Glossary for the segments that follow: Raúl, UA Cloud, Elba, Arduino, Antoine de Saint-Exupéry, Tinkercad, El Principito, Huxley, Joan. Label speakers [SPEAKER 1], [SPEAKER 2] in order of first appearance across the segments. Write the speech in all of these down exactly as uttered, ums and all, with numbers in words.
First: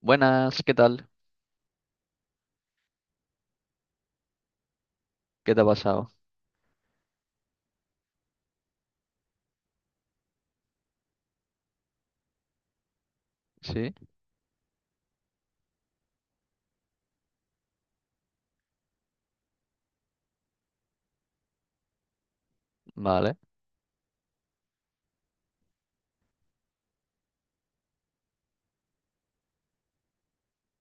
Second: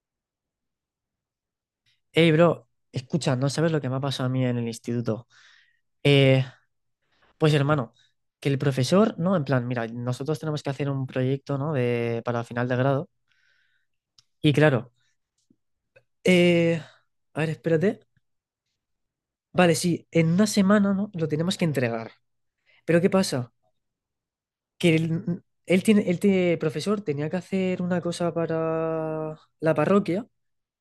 [SPEAKER 1] Buenas, ¿qué tal?
[SPEAKER 2] Hey, bro, escucha, no sabes lo que me ha pasado a mí en el instituto.
[SPEAKER 1] ¿Qué te ha pasado?
[SPEAKER 2] Eh, pues hermano, que el profesor, ¿no? En plan, mira, nosotros tenemos que hacer un proyecto, ¿no? De, para final de grado.
[SPEAKER 1] Sí,
[SPEAKER 2] Y claro, eh, a ver, espérate. Vale, sí, en una semana, ¿no? Lo tenemos que entregar. Pero ¿qué
[SPEAKER 1] vale.
[SPEAKER 2] pasa? Que él, él tiene, el te- profesor tenía que hacer una cosa para la parroquia,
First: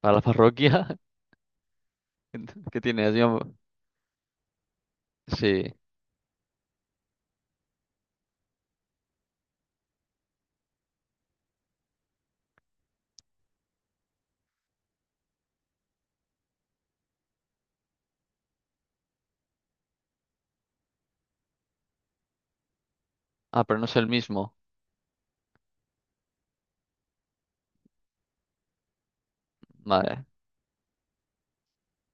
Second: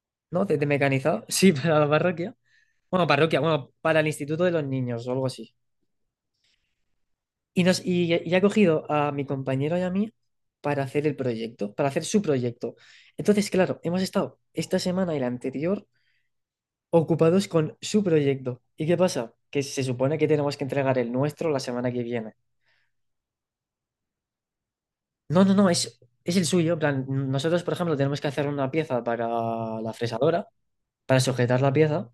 [SPEAKER 1] ¿Para la
[SPEAKER 2] ¿no? De, de
[SPEAKER 1] parroquia?
[SPEAKER 2] mecanizado. Sí, para la parroquia.
[SPEAKER 1] ¿Qué
[SPEAKER 2] Bueno,
[SPEAKER 1] tienes?
[SPEAKER 2] parroquia,
[SPEAKER 1] Yo-
[SPEAKER 2] bueno, para el instituto de los niños o algo así.
[SPEAKER 1] Sí.
[SPEAKER 2] Y, nos, y, y ha cogido a mi compañero y a mí para hacer el proyecto, para hacer su proyecto. Entonces, claro, hemos estado esta semana y la anterior ocupados con su proyecto. ¿Y qué pasa? Que se supone que tenemos que entregar el nuestro la semana que viene.
[SPEAKER 1] Ah, pero no es el mismo.
[SPEAKER 2] No, no, no, es, es el suyo. En plan, nosotros, por ejemplo, tenemos que hacer una pieza para la
[SPEAKER 1] Vale.
[SPEAKER 2] fresadora, para sujetar la pieza.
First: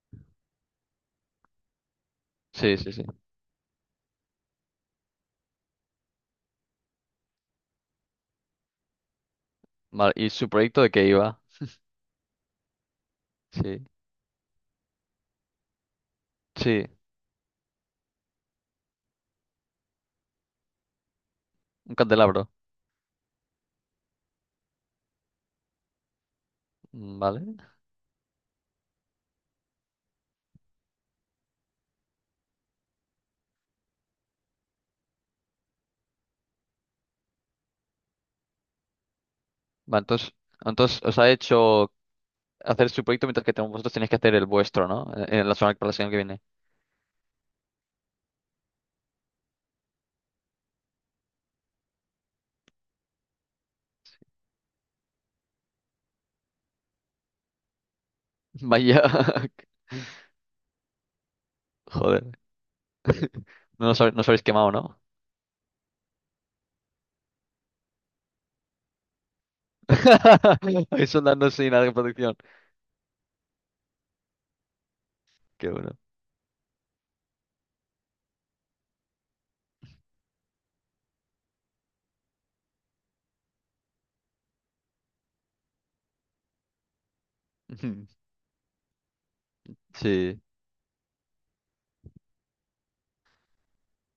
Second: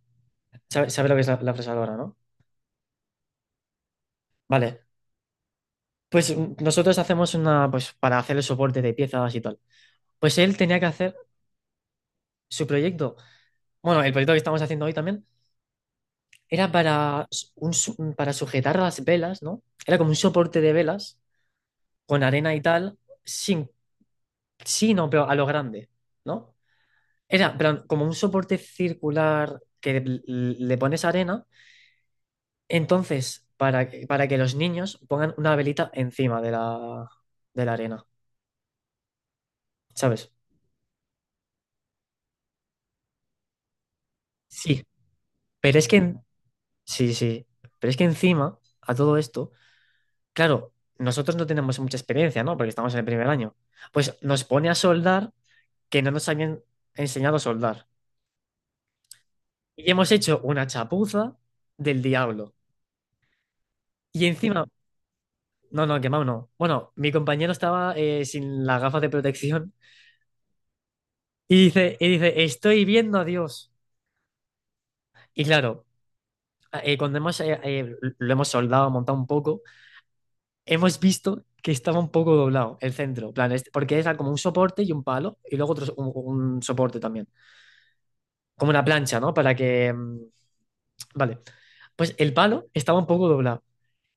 [SPEAKER 2] ¿Sabe, sabe lo que es la, la fresadora, no?
[SPEAKER 1] Sí, sí, sí.
[SPEAKER 2] Vale. Pues mm, nosotros hacemos una, pues para hacer el soporte de piezas y tal.
[SPEAKER 1] Vale. ¿Y
[SPEAKER 2] Pues
[SPEAKER 1] su
[SPEAKER 2] él tenía
[SPEAKER 1] proyecto
[SPEAKER 2] que
[SPEAKER 1] de qué
[SPEAKER 2] hacer
[SPEAKER 1] iba?
[SPEAKER 2] su proyecto.
[SPEAKER 1] Sí.
[SPEAKER 2] Bueno, el proyecto que estamos haciendo hoy también era
[SPEAKER 1] Sí,
[SPEAKER 2] para, s- un su- para sujetar las velas, ¿no? Era como un soporte de velas
[SPEAKER 1] un
[SPEAKER 2] con
[SPEAKER 1] candelabro.
[SPEAKER 2] arena y tal, sin, sí, no, pero a lo grande, ¿no?
[SPEAKER 1] Mm, Vale.
[SPEAKER 2] Era pero como un soporte circular que l- le pones arena, entonces, para, que- para que los niños pongan una velita encima de la, de la arena,
[SPEAKER 1] Vale,
[SPEAKER 2] ¿sabes?
[SPEAKER 1] entonces, entonces os ha hecho hacer su proyecto mientras que te- vosotros tenéis que hacer el
[SPEAKER 2] Sí,
[SPEAKER 1] vuestro, ¿no? En en la semana,
[SPEAKER 2] pero
[SPEAKER 1] para
[SPEAKER 2] es
[SPEAKER 1] la
[SPEAKER 2] que,
[SPEAKER 1] semana que
[SPEAKER 2] en-
[SPEAKER 1] viene.
[SPEAKER 2] sí, sí, pero es que encima a todo esto. Claro, nosotros no tenemos mucha experiencia, ¿no? Porque estamos en el primer año. Pues nos pone a soldar, que no nos habían enseñado a soldar.
[SPEAKER 1] Vaya.
[SPEAKER 2] Y hemos hecho una chapuza del
[SPEAKER 1] Joder.
[SPEAKER 2] diablo.
[SPEAKER 1] No os, habe- no
[SPEAKER 2] Y
[SPEAKER 1] os habéis
[SPEAKER 2] encima,
[SPEAKER 1] quemado, ¿no?
[SPEAKER 2] no, no, quemado no. Bueno, mi compañero estaba eh, sin las gafas de protección
[SPEAKER 1] Ahí soldando
[SPEAKER 2] y
[SPEAKER 1] sin nada de
[SPEAKER 2] dice, y
[SPEAKER 1] protección.
[SPEAKER 2] dice, estoy viendo a Dios. Y
[SPEAKER 1] Qué
[SPEAKER 2] claro,
[SPEAKER 1] bueno.
[SPEAKER 2] eh, cuando hemos, eh, eh, lo hemos soldado, montado un poco, hemos visto que estaba un poco doblado el centro. En plan, este- porque era como un soporte y un palo y luego otro, so- un un soporte también. Como una plancha, ¿no? Para que... mm,
[SPEAKER 1] Sí,
[SPEAKER 2] vale. Pues el palo estaba un poco doblado.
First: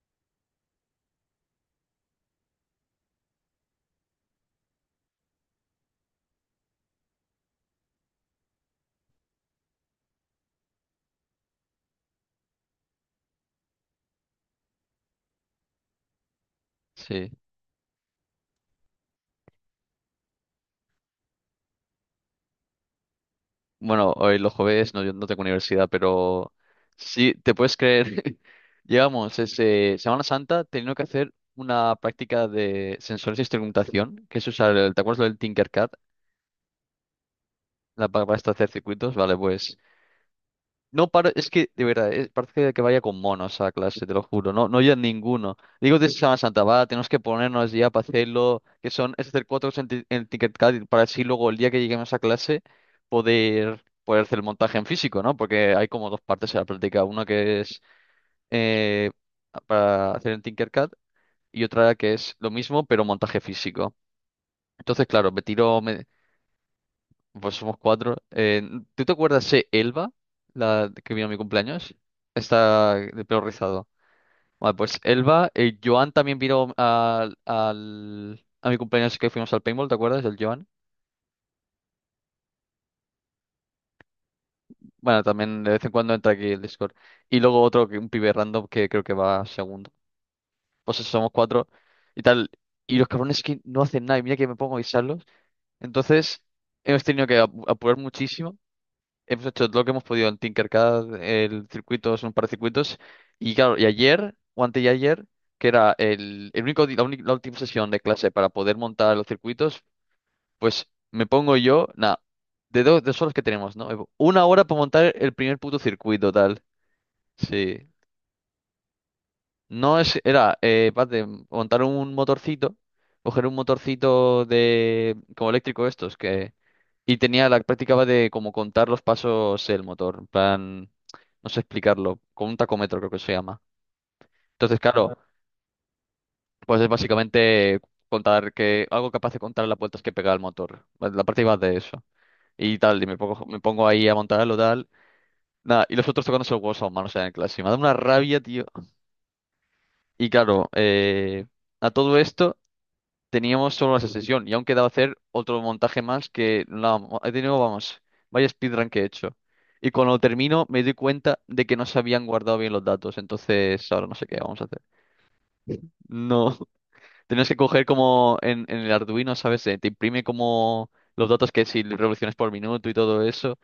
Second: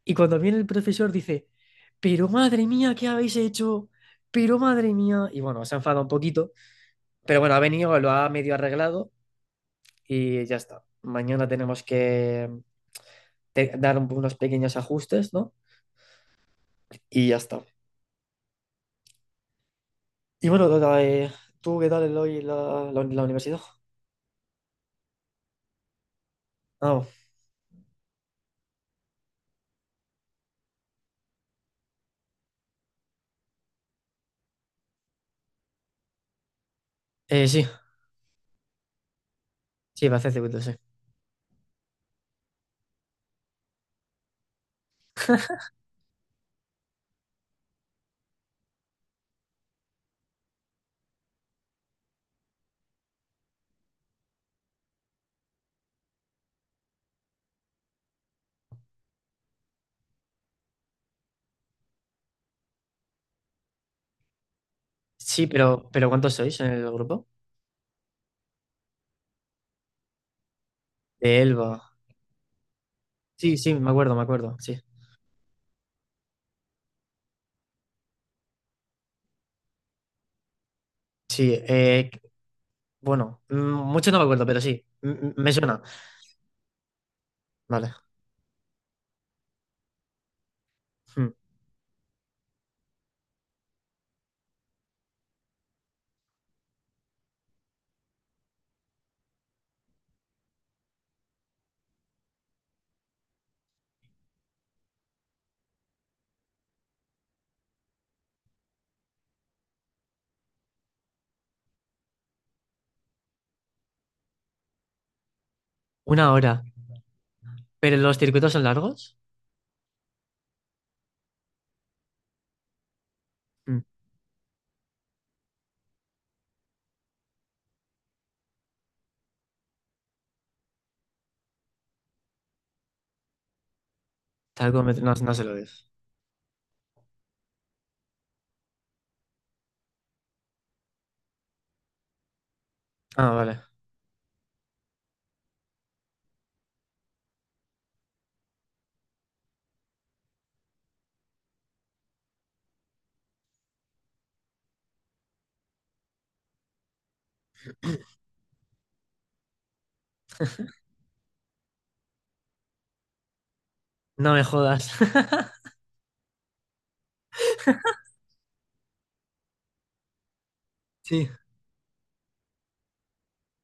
[SPEAKER 2] Y cuando viene el profesor dice, pero madre mía, ¿qué habéis hecho? Pero madre mía. Y bueno, se ha enfadado un poquito. Pero bueno, ha venido, lo ha medio arreglado y ya está. Mañana tenemos que mm, te- dar un- unos pequeños ajustes, ¿no? Y
[SPEAKER 1] sí.
[SPEAKER 2] ya está. Y bueno, Dora, eh, ¿tú qué tal el hoy la, la, la universidad?
[SPEAKER 1] Bueno, hoy los jueves no, yo no tengo universidad, pero
[SPEAKER 2] Ah, bueno.
[SPEAKER 1] sí, te puedes creer. Llevamos ese Semana Santa teniendo que hacer una práctica de sensores de instrumentación, que es usar el, ¿te acuerdas lo del Tinkercad?
[SPEAKER 2] eh, sí,
[SPEAKER 1] La pa- para esto hacer circuitos, vale, pues
[SPEAKER 2] sí, va a hacer circuito, sí.
[SPEAKER 1] no, para, es que, de verdad, es- parece que vaya con monos a clase, te lo juro. No, no hay ninguno. Digo de Semana Santa, va, tenemos que ponernos ya para hacerlo, que son, es hacer cuatro cosas en, ti- en Tinkercad para así luego el día que lleguemos a clase poder, poder hacer el montaje en físico, ¿no? Porque hay como dos partes en la práctica. Una que es eh, para hacer en Tinkercad y otra que es lo mismo, pero montaje físico. Entonces, claro, me
[SPEAKER 2] Sí, pero,
[SPEAKER 1] tiro, me,
[SPEAKER 2] pero ¿cuántos sois en el grupo?
[SPEAKER 1] pues somos cuatro. Eh, ¿tú te acuerdas de Elba, la que vino a mi
[SPEAKER 2] De Elba.
[SPEAKER 1] cumpleaños? Está de pelo
[SPEAKER 2] Sí, sí,
[SPEAKER 1] rizado.
[SPEAKER 2] me acuerdo, me acuerdo,
[SPEAKER 1] Vale,
[SPEAKER 2] sí.
[SPEAKER 1] pues Elba, eh, Joan también vino al, al- a mi cumpleaños que fuimos al paintball, ¿te acuerdas? El Joan.
[SPEAKER 2] Sí, eh, bueno, mm, mucho no me acuerdo, pero sí, mm,
[SPEAKER 1] Bueno,
[SPEAKER 2] mm, me
[SPEAKER 1] también de
[SPEAKER 2] suena.
[SPEAKER 1] vez en cuando entra aquí el Discord. Y luego otro,
[SPEAKER 2] Vale.
[SPEAKER 1] que- un pibe random que creo que va segundo. Pues eso, somos
[SPEAKER 2] Mm.
[SPEAKER 1] cuatro y tal. Y los cabrones que no hacen nada, y mira que me pongo a avisarlos. Entonces, hemos tenido que ap- apurar muchísimo. Hemos hecho todo lo que hemos podido en Tinkercad, el circuito, son un par de circuitos. Y claro, y ayer, o antes de ayer, que era el, el único, di- la, única- la última sesión de clase para poder montar los circuitos, pues me pongo yo, nada, de dos, dos horas que tenemos, ¿no? Una hora para montar el primer puto circuito,
[SPEAKER 2] Una hora.
[SPEAKER 1] tal. Sí.
[SPEAKER 2] ¿Pero los circuitos son largos?
[SPEAKER 1] No es, era, eh, paz de montar un motorcito, coger un
[SPEAKER 2] Mm.
[SPEAKER 1] motorcito de, como eléctrico estos, que, y tenía la práctica de como contar los pasos el motor, en plan, no sé explicarlo, con un tacómetro creo que se llama. Entonces,
[SPEAKER 2] Talcómetro, no,
[SPEAKER 1] claro,
[SPEAKER 2] no se lo dices.
[SPEAKER 1] pues es básicamente contar que, algo capaz de contar las vueltas que pega el motor, pues la práctica va de eso. Y tal, y me
[SPEAKER 2] Ah,
[SPEAKER 1] pongo, me
[SPEAKER 2] vale.
[SPEAKER 1] pongo ahí a montarlo, tal. Nada, y los otros tocándose el hueso a mano, o sea, en clase. Y me da una rabia, tío. Y claro, eh, a todo esto. Teníamos solo esa sesión y aún quedaba hacer otro montaje más que la, he tenido, vamos, vaya speedrun que he hecho. Y cuando termino me doy cuenta de que no se habían guardado bien los datos, entonces ahora no sé
[SPEAKER 2] No
[SPEAKER 1] qué
[SPEAKER 2] me
[SPEAKER 1] vamos a hacer.
[SPEAKER 2] jodas.
[SPEAKER 1] No, tenías que coger como en, en el Arduino, ¿sabes? Eh, Te imprime como los
[SPEAKER 2] Sí.
[SPEAKER 1] datos que si revoluciones por minuto y todo eso.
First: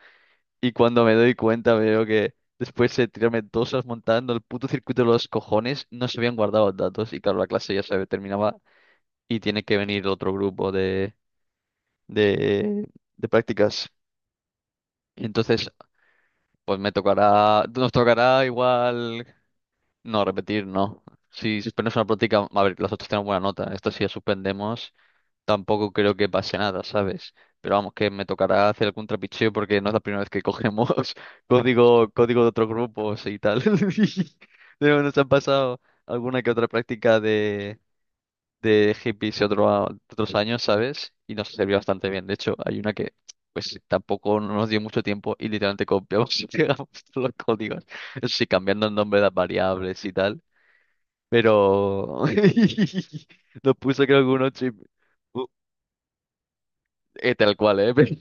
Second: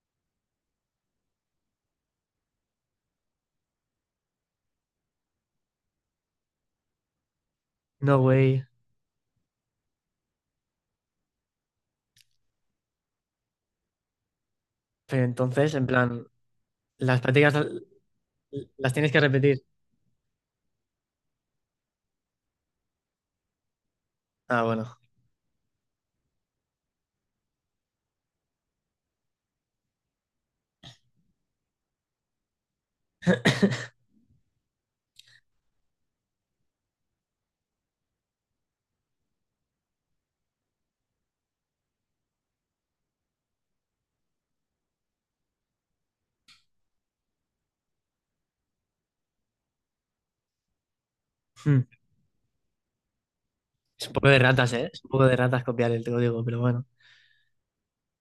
[SPEAKER 1] Y cuando me doy cuenta veo que después de tirarme dos horas montando el puto circuito de los cojones, no se habían guardado los datos. Y claro, la clase ya se
[SPEAKER 2] No,
[SPEAKER 1] terminaba
[SPEAKER 2] güey.
[SPEAKER 1] y tiene que venir otro grupo de de, de prácticas.
[SPEAKER 2] Pero
[SPEAKER 1] Y entonces,
[SPEAKER 2] entonces, en plan,
[SPEAKER 1] pues me
[SPEAKER 2] las prácticas
[SPEAKER 1] tocará,
[SPEAKER 2] l-
[SPEAKER 1] nos tocará
[SPEAKER 2] las tienes que
[SPEAKER 1] igual,
[SPEAKER 2] repetir.
[SPEAKER 1] no, repetir, no. Si suspendemos una práctica, a ver, las otras tenemos buena nota. Esto si la
[SPEAKER 2] Ah,
[SPEAKER 1] suspendemos,
[SPEAKER 2] bueno.
[SPEAKER 1] tampoco creo que pase nada, ¿sabes? Pero vamos, que me tocará hacer algún trapicheo porque no es la primera vez que cogemos código, código de otros grupos y tal. Pero nos han pasado alguna que otra práctica de de hippies de, otro a- de otros años, ¿sabes? Y nos sirvió bastante bien. De hecho, hay una que pues tampoco nos dio mucho tiempo y literalmente copiamos y pegamos todos los códigos. Eso sí, cambiando el nombre de las variables y tal.
[SPEAKER 2] Mm.
[SPEAKER 1] Pero nos puso
[SPEAKER 2] Es un
[SPEAKER 1] creo que
[SPEAKER 2] poco de
[SPEAKER 1] un ocho
[SPEAKER 2] ratas,
[SPEAKER 1] y-
[SPEAKER 2] ¿eh? Es un poco de
[SPEAKER 1] u-
[SPEAKER 2] ratas copiar el código, pero bueno.
[SPEAKER 1] eh, tal cual, ¿eh? Pero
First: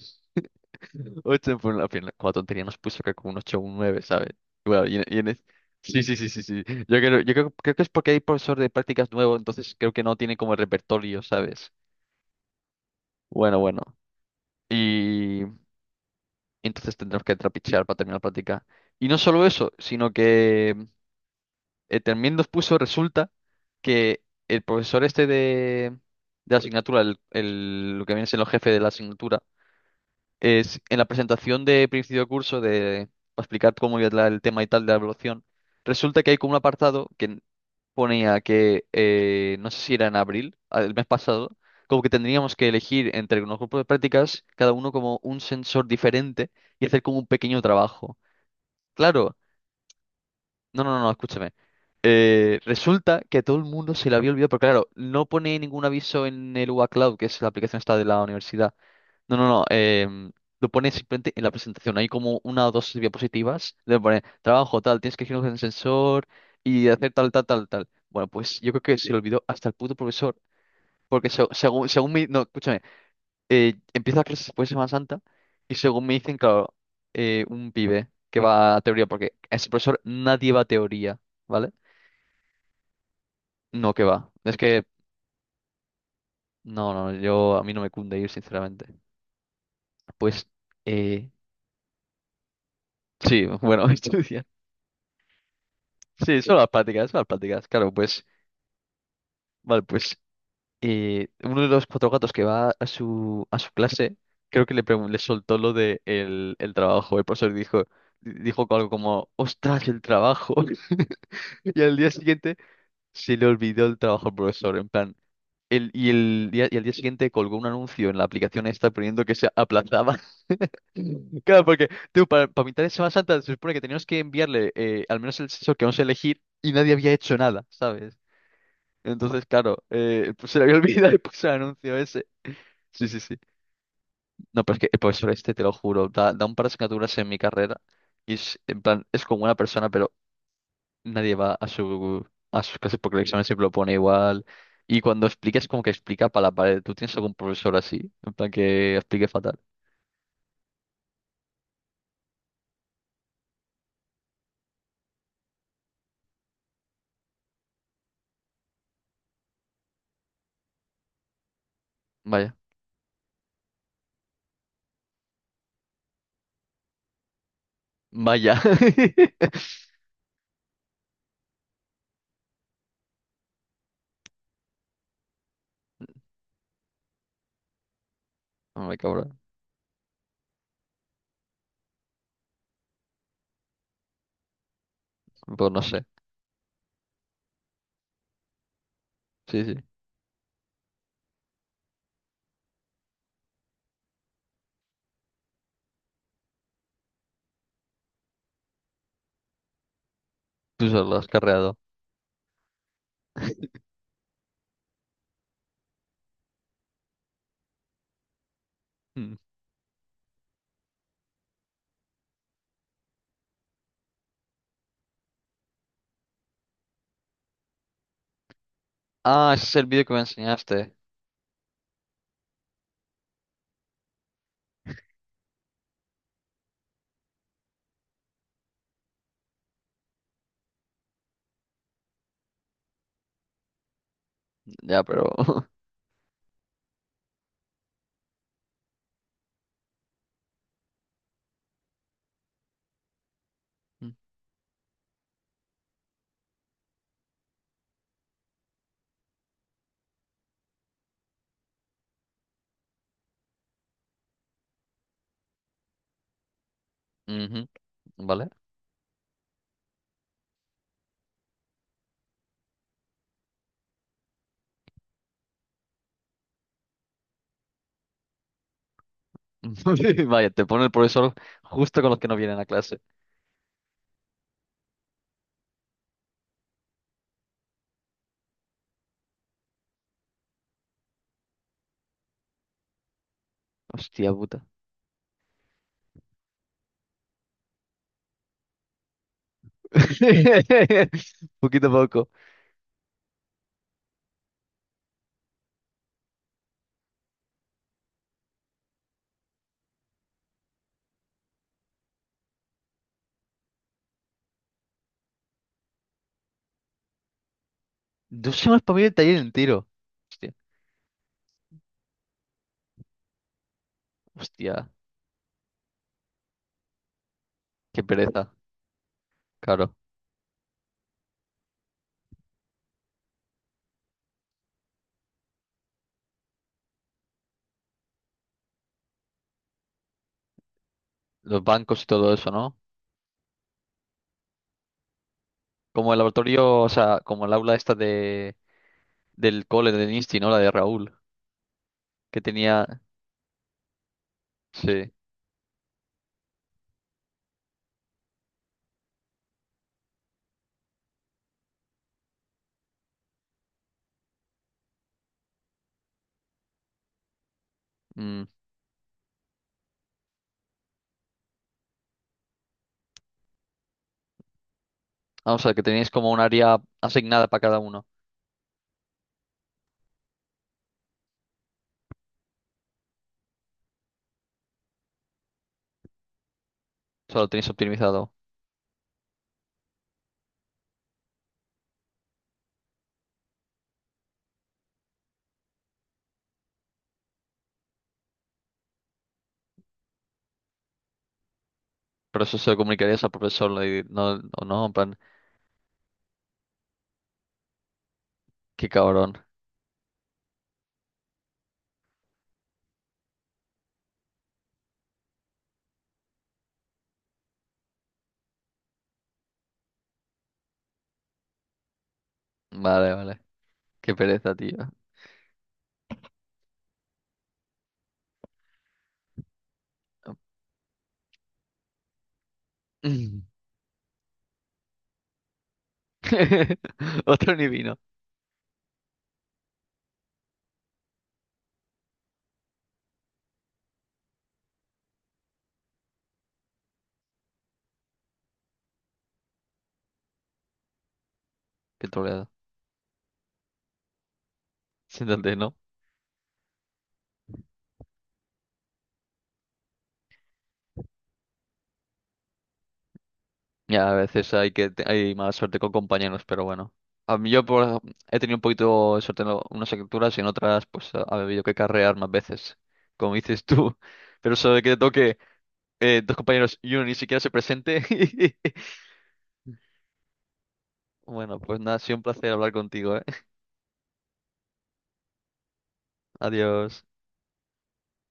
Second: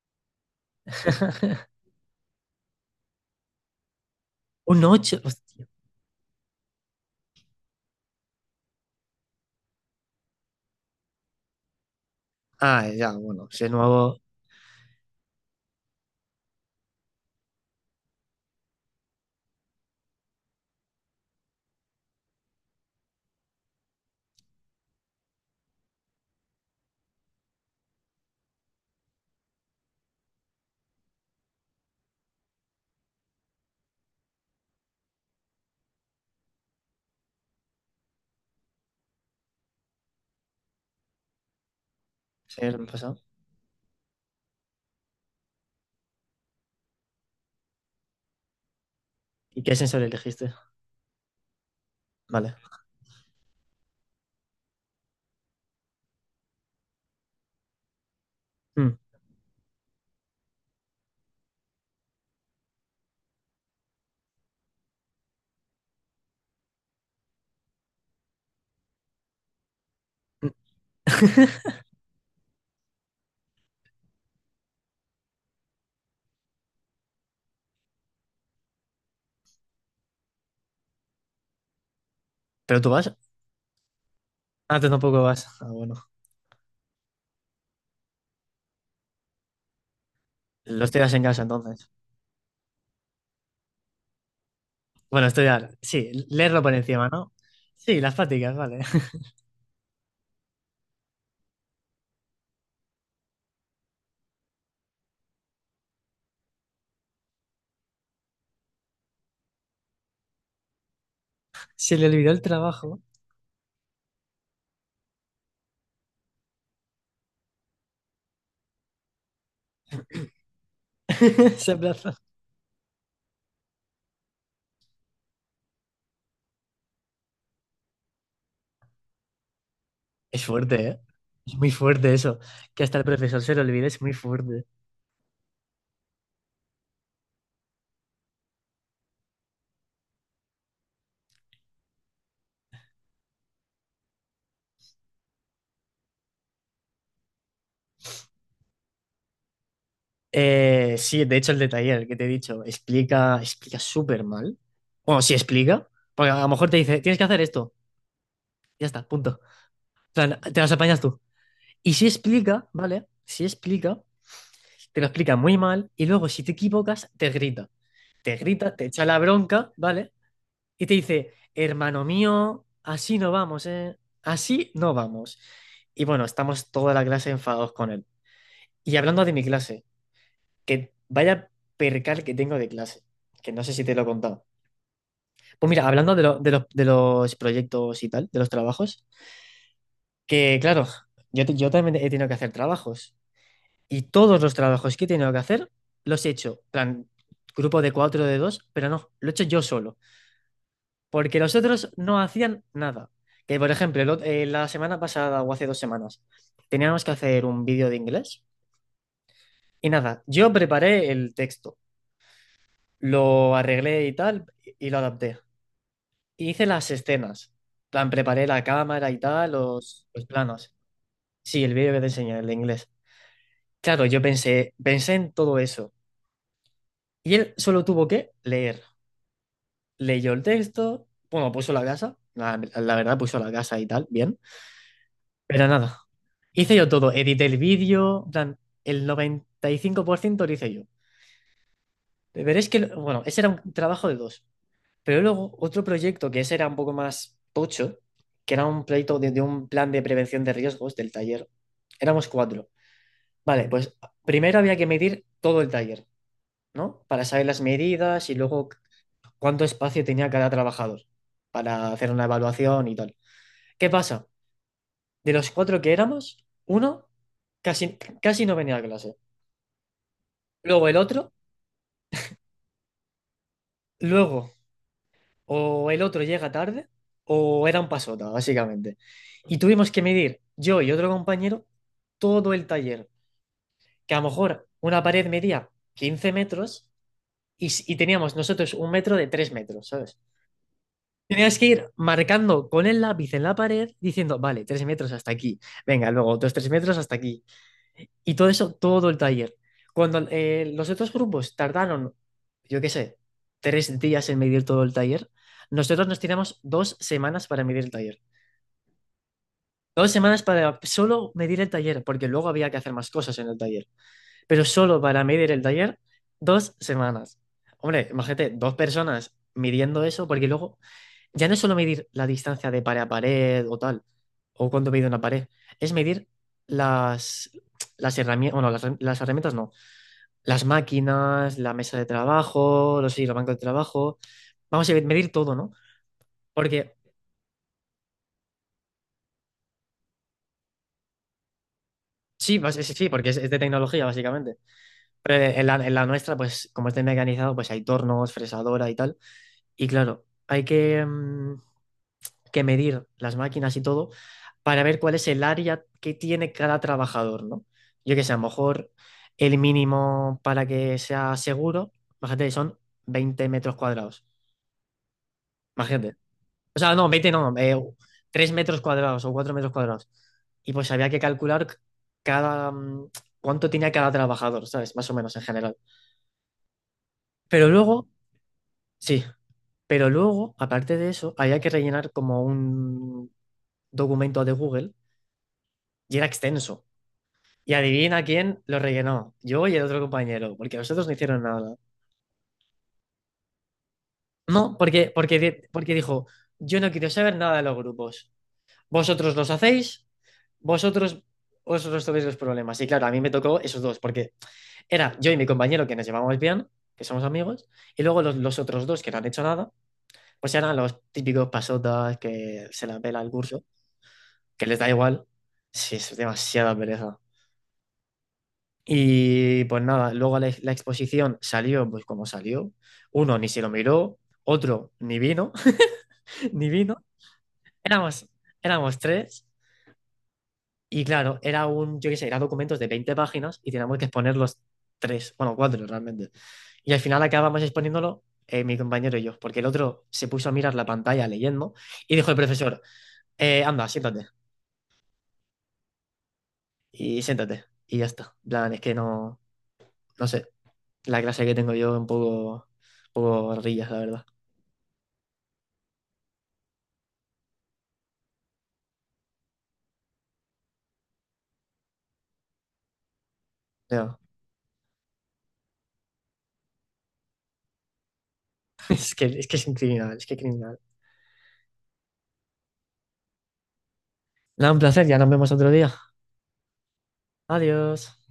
[SPEAKER 1] ocho en fue la final. Con tontería nos puso creo que un ocho o un nueve, ¿sabes?
[SPEAKER 2] Un
[SPEAKER 1] Bueno, y en, y
[SPEAKER 2] ocho.
[SPEAKER 1] en es-
[SPEAKER 2] Hostia.
[SPEAKER 1] Sí, sí, sí, sí, sí. Yo creo, yo creo, creo que es porque hay profesor de prácticas nuevo, entonces creo que no tiene como el repertorio, ¿sabes?
[SPEAKER 2] Ah, ya, bueno.
[SPEAKER 1] Bueno,
[SPEAKER 2] Si es
[SPEAKER 1] bueno.
[SPEAKER 2] nuevo,
[SPEAKER 1] Y entonces tendremos que trapichear para terminar la práctica. Y no solo eso, sino que eh, también nos puso, resulta que el profesor este de, de la asignatura, el, el- lo que viene siendo el jefe de la asignatura, es en la presentación de principio de curso de para explicar cómo iba la- el tema y tal de la evaluación, resulta que hay como un apartado que ponía que, eh, no sé si era en abril, a- el mes pasado, como que tendríamos
[SPEAKER 2] si
[SPEAKER 1] que
[SPEAKER 2] es el
[SPEAKER 1] elegir
[SPEAKER 2] pasado.
[SPEAKER 1] entre unos grupos de prácticas, cada uno como un sensor diferente y hacer como un pequeño trabajo. Claro,
[SPEAKER 2] ¿Y qué sensor elegiste?
[SPEAKER 1] no, no, no, no, escúchame.
[SPEAKER 2] Vale.
[SPEAKER 1] Eh, resulta que todo el mundo se le había olvidado, pero claro, no pone ningún aviso en el U A Cloud, que es la aplicación esta de la universidad.
[SPEAKER 2] Mm.
[SPEAKER 1] No, no, no, em, lo pone simplemente en la presentación. Hay como una o dos diapositivas, le pone trabajo tal, tienes que elegir un sensor y hacer tal, tal, tal, tal. Bueno, pues yo creo que se le olvidó hasta el puto profesor. Porque se- según, según mi. No, escúchame. Eh, empieza clases después de Semana Santa y según me dicen, claro, eh, un pibe que va a teoría, porque ese profesor nadie va a teoría, ¿vale?
[SPEAKER 2] ¿Pero tú vas?
[SPEAKER 1] No, que va. Es
[SPEAKER 2] Ah,
[SPEAKER 1] que.
[SPEAKER 2] tú tampoco vas. Ah, bueno.
[SPEAKER 1] No, no, yo a mí no me cunde ir, sinceramente. Pues.
[SPEAKER 2] Lo estudias en
[SPEAKER 1] Eh,
[SPEAKER 2] casa entonces.
[SPEAKER 1] sí, bueno, estudiar.
[SPEAKER 2] Bueno, estudiar. Sí,
[SPEAKER 1] Sí, son
[SPEAKER 2] leerlo
[SPEAKER 1] las
[SPEAKER 2] por encima,
[SPEAKER 1] prácticas, son las
[SPEAKER 2] ¿no?
[SPEAKER 1] prácticas. Claro,
[SPEAKER 2] Sí, las
[SPEAKER 1] pues.
[SPEAKER 2] prácticas, vale.
[SPEAKER 1] Vale, pues. Y uno de los cuatro gatos que va a su, a su clase, creo que le, pregun- le soltó lo de el, el trabajo. El profesor dijo, dijo algo como, ostras, el trabajo. Y al
[SPEAKER 2] Se le
[SPEAKER 1] día
[SPEAKER 2] olvidó el
[SPEAKER 1] siguiente
[SPEAKER 2] trabajo.
[SPEAKER 1] se le olvidó el trabajo al profesor. En plan, el, y, el día, y al día siguiente colgó un anuncio en la aplicación esta poniendo que se aplazaba. Claro,
[SPEAKER 2] Se
[SPEAKER 1] porque
[SPEAKER 2] aplazó.
[SPEAKER 1] tú, para, para mitad de Semana Santa se supone que teníamos que enviarle eh, al menos el sexo que vamos a elegir y nadie había hecho nada, ¿sabes? Entonces, claro, eh,
[SPEAKER 2] Es
[SPEAKER 1] pues se le había
[SPEAKER 2] fuerte, ¿eh?
[SPEAKER 1] olvidado y puso el
[SPEAKER 2] Es muy
[SPEAKER 1] anuncio.
[SPEAKER 2] fuerte eso. Que hasta el
[SPEAKER 1] Sí, sí, sí.
[SPEAKER 2] profesor se lo olvide es muy
[SPEAKER 1] No,
[SPEAKER 2] fuerte.
[SPEAKER 1] pero es que el profesor este, te lo juro, da, da un par de asignaturas en mi carrera y es, en plan, es como una persona, pero nadie va a su, a sus clases porque el examen siempre lo pone igual. Y cuando explica es como que explica para la pared. ¿Tú tienes algún profesor así? En plan, que explique fatal.
[SPEAKER 2] Eh, sí, de hecho, el de taller que te he dicho explica, explica súper mal. Bueno, sí explica. Porque a lo mejor te dice, tienes que hacer esto. Ya está, punto. En plan, te las apañas tú. Y si
[SPEAKER 1] Vaya.
[SPEAKER 2] explica, ¿vale? Si explica, te lo explica muy mal y luego si te equivocas, te grita. Te
[SPEAKER 1] Vaya.
[SPEAKER 2] grita, te echa la bronca, ¿vale? Y te dice, hermano mío, así no vamos, ¿eh? Así no vamos. Y bueno, estamos toda la clase enfadados con él.
[SPEAKER 1] No me
[SPEAKER 2] Y hablando de
[SPEAKER 1] cabrón.
[SPEAKER 2] mi clase, que vaya percal que tengo de clase, que no sé si te lo he contado. Pues
[SPEAKER 1] Pues no
[SPEAKER 2] mira,
[SPEAKER 1] sé.
[SPEAKER 2] hablando de, lo- de los, de los proyectos y tal, de los trabajos,
[SPEAKER 1] Sí, sí.
[SPEAKER 2] que claro, yo, te- yo también he tenido que hacer trabajos. Y todos los trabajos que he tenido que hacer los he hecho, plan, grupo de cuatro de dos, pero no, lo he hecho yo solo,
[SPEAKER 1] Tú solo lo has
[SPEAKER 2] porque los
[SPEAKER 1] carreado.
[SPEAKER 2] otros no hacían nada. Que, por ejemplo, el ot- eh, la semana pasada o hace dos semanas teníamos que hacer un vídeo de inglés
[SPEAKER 1] Mm.
[SPEAKER 2] y nada, yo preparé el texto, lo arreglé y tal, y lo adapté. Y hice las escenas, plan, preparé la cámara y
[SPEAKER 1] Ah,
[SPEAKER 2] tal,
[SPEAKER 1] ese es el vídeo
[SPEAKER 2] los,
[SPEAKER 1] que me
[SPEAKER 2] los planos.
[SPEAKER 1] enseñaste.
[SPEAKER 2] Sí, el vídeo que te enseñé, el de inglés. Claro, yo pensé, pensé en todo eso. Y él solo tuvo que leer. Leyó el texto, bueno, puso la casa, la, la verdad puso la casa y tal, bien,
[SPEAKER 1] Ya, pero.
[SPEAKER 2] pero nada, hice yo todo, edité el vídeo, en plan, el noventa y cinco por ciento lo hice yo. Pero es que, bueno, ese era un trabajo
[SPEAKER 1] Mm.
[SPEAKER 2] de dos, pero luego otro proyecto que ese era un poco más tocho, que era un proyecto de, de un plan de prevención de riesgos del taller, éramos cuatro. Vale, pues primero había que medir todo el taller, ¿no? Para saber las
[SPEAKER 1] Ujú.
[SPEAKER 2] medidas y
[SPEAKER 1] Vale.
[SPEAKER 2] luego cuánto espacio tenía cada trabajador para hacer una evaluación y tal. ¿Qué pasa? De los cuatro que éramos, uno casi, casi no venía a clase.
[SPEAKER 1] Vaya, te pone
[SPEAKER 2] Luego
[SPEAKER 1] el
[SPEAKER 2] el otro,
[SPEAKER 1] profesor justo con los que no vienen a clase.
[SPEAKER 2] luego o el otro llega tarde o era un pasota, básicamente. Y tuvimos que medir, yo y otro compañero, todo el taller, que a lo
[SPEAKER 1] Hostia puta.
[SPEAKER 2] mejor una pared medía quince metros y, s- y teníamos nosotros un metro de tres metros, ¿sabes? Tenías que
[SPEAKER 1] Poquito a
[SPEAKER 2] ir
[SPEAKER 1] poco.
[SPEAKER 2] marcando con el lápiz en la pared diciendo, vale, tres metros hasta aquí, venga, luego otros tres metros hasta aquí. Y todo eso, todo el taller. Cuando eh, los otros grupos tardaron, yo qué sé, tres días en medir todo el taller, nosotros nos tiramos dos semanas para medir el taller.
[SPEAKER 1] Dos semanas para mí el taller entero.
[SPEAKER 2] Dos semanas
[SPEAKER 1] Hostia,
[SPEAKER 2] para solo medir el taller, porque luego había que hacer más cosas en el taller. Pero
[SPEAKER 1] hostia,
[SPEAKER 2] solo para medir el taller, dos semanas.
[SPEAKER 1] qué
[SPEAKER 2] Hombre, imagínate,
[SPEAKER 1] pereza.
[SPEAKER 2] dos personas
[SPEAKER 1] Claro.
[SPEAKER 2] midiendo eso, porque luego ya no es solo medir la distancia de pared a pared o tal, o cuánto mide una pared, es medir las, las herramientas, bueno, las, las herramientas no, las máquinas,
[SPEAKER 1] Los
[SPEAKER 2] la mesa
[SPEAKER 1] bancos
[SPEAKER 2] de
[SPEAKER 1] y todo eso, ¿no?
[SPEAKER 2] trabajo, los, sí, los bancos de trabajo. Vamos a medir todo, ¿no?
[SPEAKER 1] Como el laboratorio, o
[SPEAKER 2] Porque
[SPEAKER 1] sea, como el aula esta de del cole del Insti, ¿no? La de Raúl. Que
[SPEAKER 2] sí, pues, sí,
[SPEAKER 1] tenía.
[SPEAKER 2] sí, porque es, es de tecnología, básicamente.
[SPEAKER 1] Sí.
[SPEAKER 2] Pero en la, en la nuestra, pues como está mecanizado, pues hay tornos, fresadora y tal. Y claro, hay que, mm, que medir las máquinas y todo para ver cuál es el área que tiene cada trabajador, ¿no? Yo que sé, a lo
[SPEAKER 1] Mm.
[SPEAKER 2] mejor el mínimo para que sea seguro, imagínate, son veinte metros cuadrados.
[SPEAKER 1] Ah, o sea, que tenéis
[SPEAKER 2] Imagínate,
[SPEAKER 1] como un área
[SPEAKER 2] o sea, no, veinte no,
[SPEAKER 1] asignada para
[SPEAKER 2] eh,
[SPEAKER 1] cada uno.
[SPEAKER 2] tres metros cuadrados o cuatro metros cuadrados. Y pues había que calcular cada, mm, cuánto tenía cada trabajador, ¿sabes? Más o menos en general.
[SPEAKER 1] O sea, lo tenéis
[SPEAKER 2] Pero luego,
[SPEAKER 1] optimizado.
[SPEAKER 2] sí, pero luego, aparte de eso, había que rellenar como un documento de Google y era extenso. Y adivina quién lo rellenó, yo y el otro compañero, porque los otros no hicieron nada.
[SPEAKER 1] Pero eso se lo comunicarías al profesor, le di- no, o
[SPEAKER 2] No,
[SPEAKER 1] no, en
[SPEAKER 2] porque,
[SPEAKER 1] plan,
[SPEAKER 2] porque, di- porque dijo, yo no quiero saber nada de los grupos.
[SPEAKER 1] qué
[SPEAKER 2] Vosotros
[SPEAKER 1] cabrón.
[SPEAKER 2] los hacéis vosotros, os resolvéis los problemas. Y claro, a mí me tocó esos dos, porque era yo y mi compañero que nos llevábamos bien, que somos amigos, y luego los, los otros dos que no han hecho nada, pues eran los típicos pasotas que se la
[SPEAKER 1] Vale,
[SPEAKER 2] pela el
[SPEAKER 1] vale.
[SPEAKER 2] curso,
[SPEAKER 1] Qué pereza,
[SPEAKER 2] que
[SPEAKER 1] tío.
[SPEAKER 2] les da igual. Sí, es demasiada pereza. Y pues nada, luego la, la exposición salió pues como salió. Uno ni se lo miró, otro ni vino, ni vino.
[SPEAKER 1] Otro ni vino.
[SPEAKER 2] Éramos, éramos tres. Y claro, era un, yo qué sé, era documentos de veinte páginas y teníamos que exponer los tres, bueno, cuatro realmente. Y al final acabamos exponiéndolo eh, mi compañero y yo, porque el otro se puso a mirar la pantalla leyendo
[SPEAKER 1] Qué
[SPEAKER 2] y dijo el
[SPEAKER 1] troleada.
[SPEAKER 2] profesor, "Eh, anda, siéntate
[SPEAKER 1] Siéntate, ¿no?
[SPEAKER 2] y siéntate." Y ya está. En plan, es que no, no sé, la clase que tengo yo es un poco, un poco rillas, la
[SPEAKER 1] Ya, a
[SPEAKER 2] verdad.
[SPEAKER 1] veces hay que te- hay mala suerte con compañeros, pero bueno. A mí yo por, ej- he tenido un poquito de suerte en lo- unas capturas y en otras pues ha ha habido que carrear más veces, como dices tú.
[SPEAKER 2] No,
[SPEAKER 1] Pero eso de que te toque eh, dos compañeros y uno ni siquiera se presente.
[SPEAKER 2] es que, es que es un criminal, es que criminal.
[SPEAKER 1] Bueno, pues nada, ha sido un placer hablar contigo, ¿eh?
[SPEAKER 2] Nada, un placer, ya nos vemos otro día.
[SPEAKER 1] Adiós.
[SPEAKER 2] Adiós.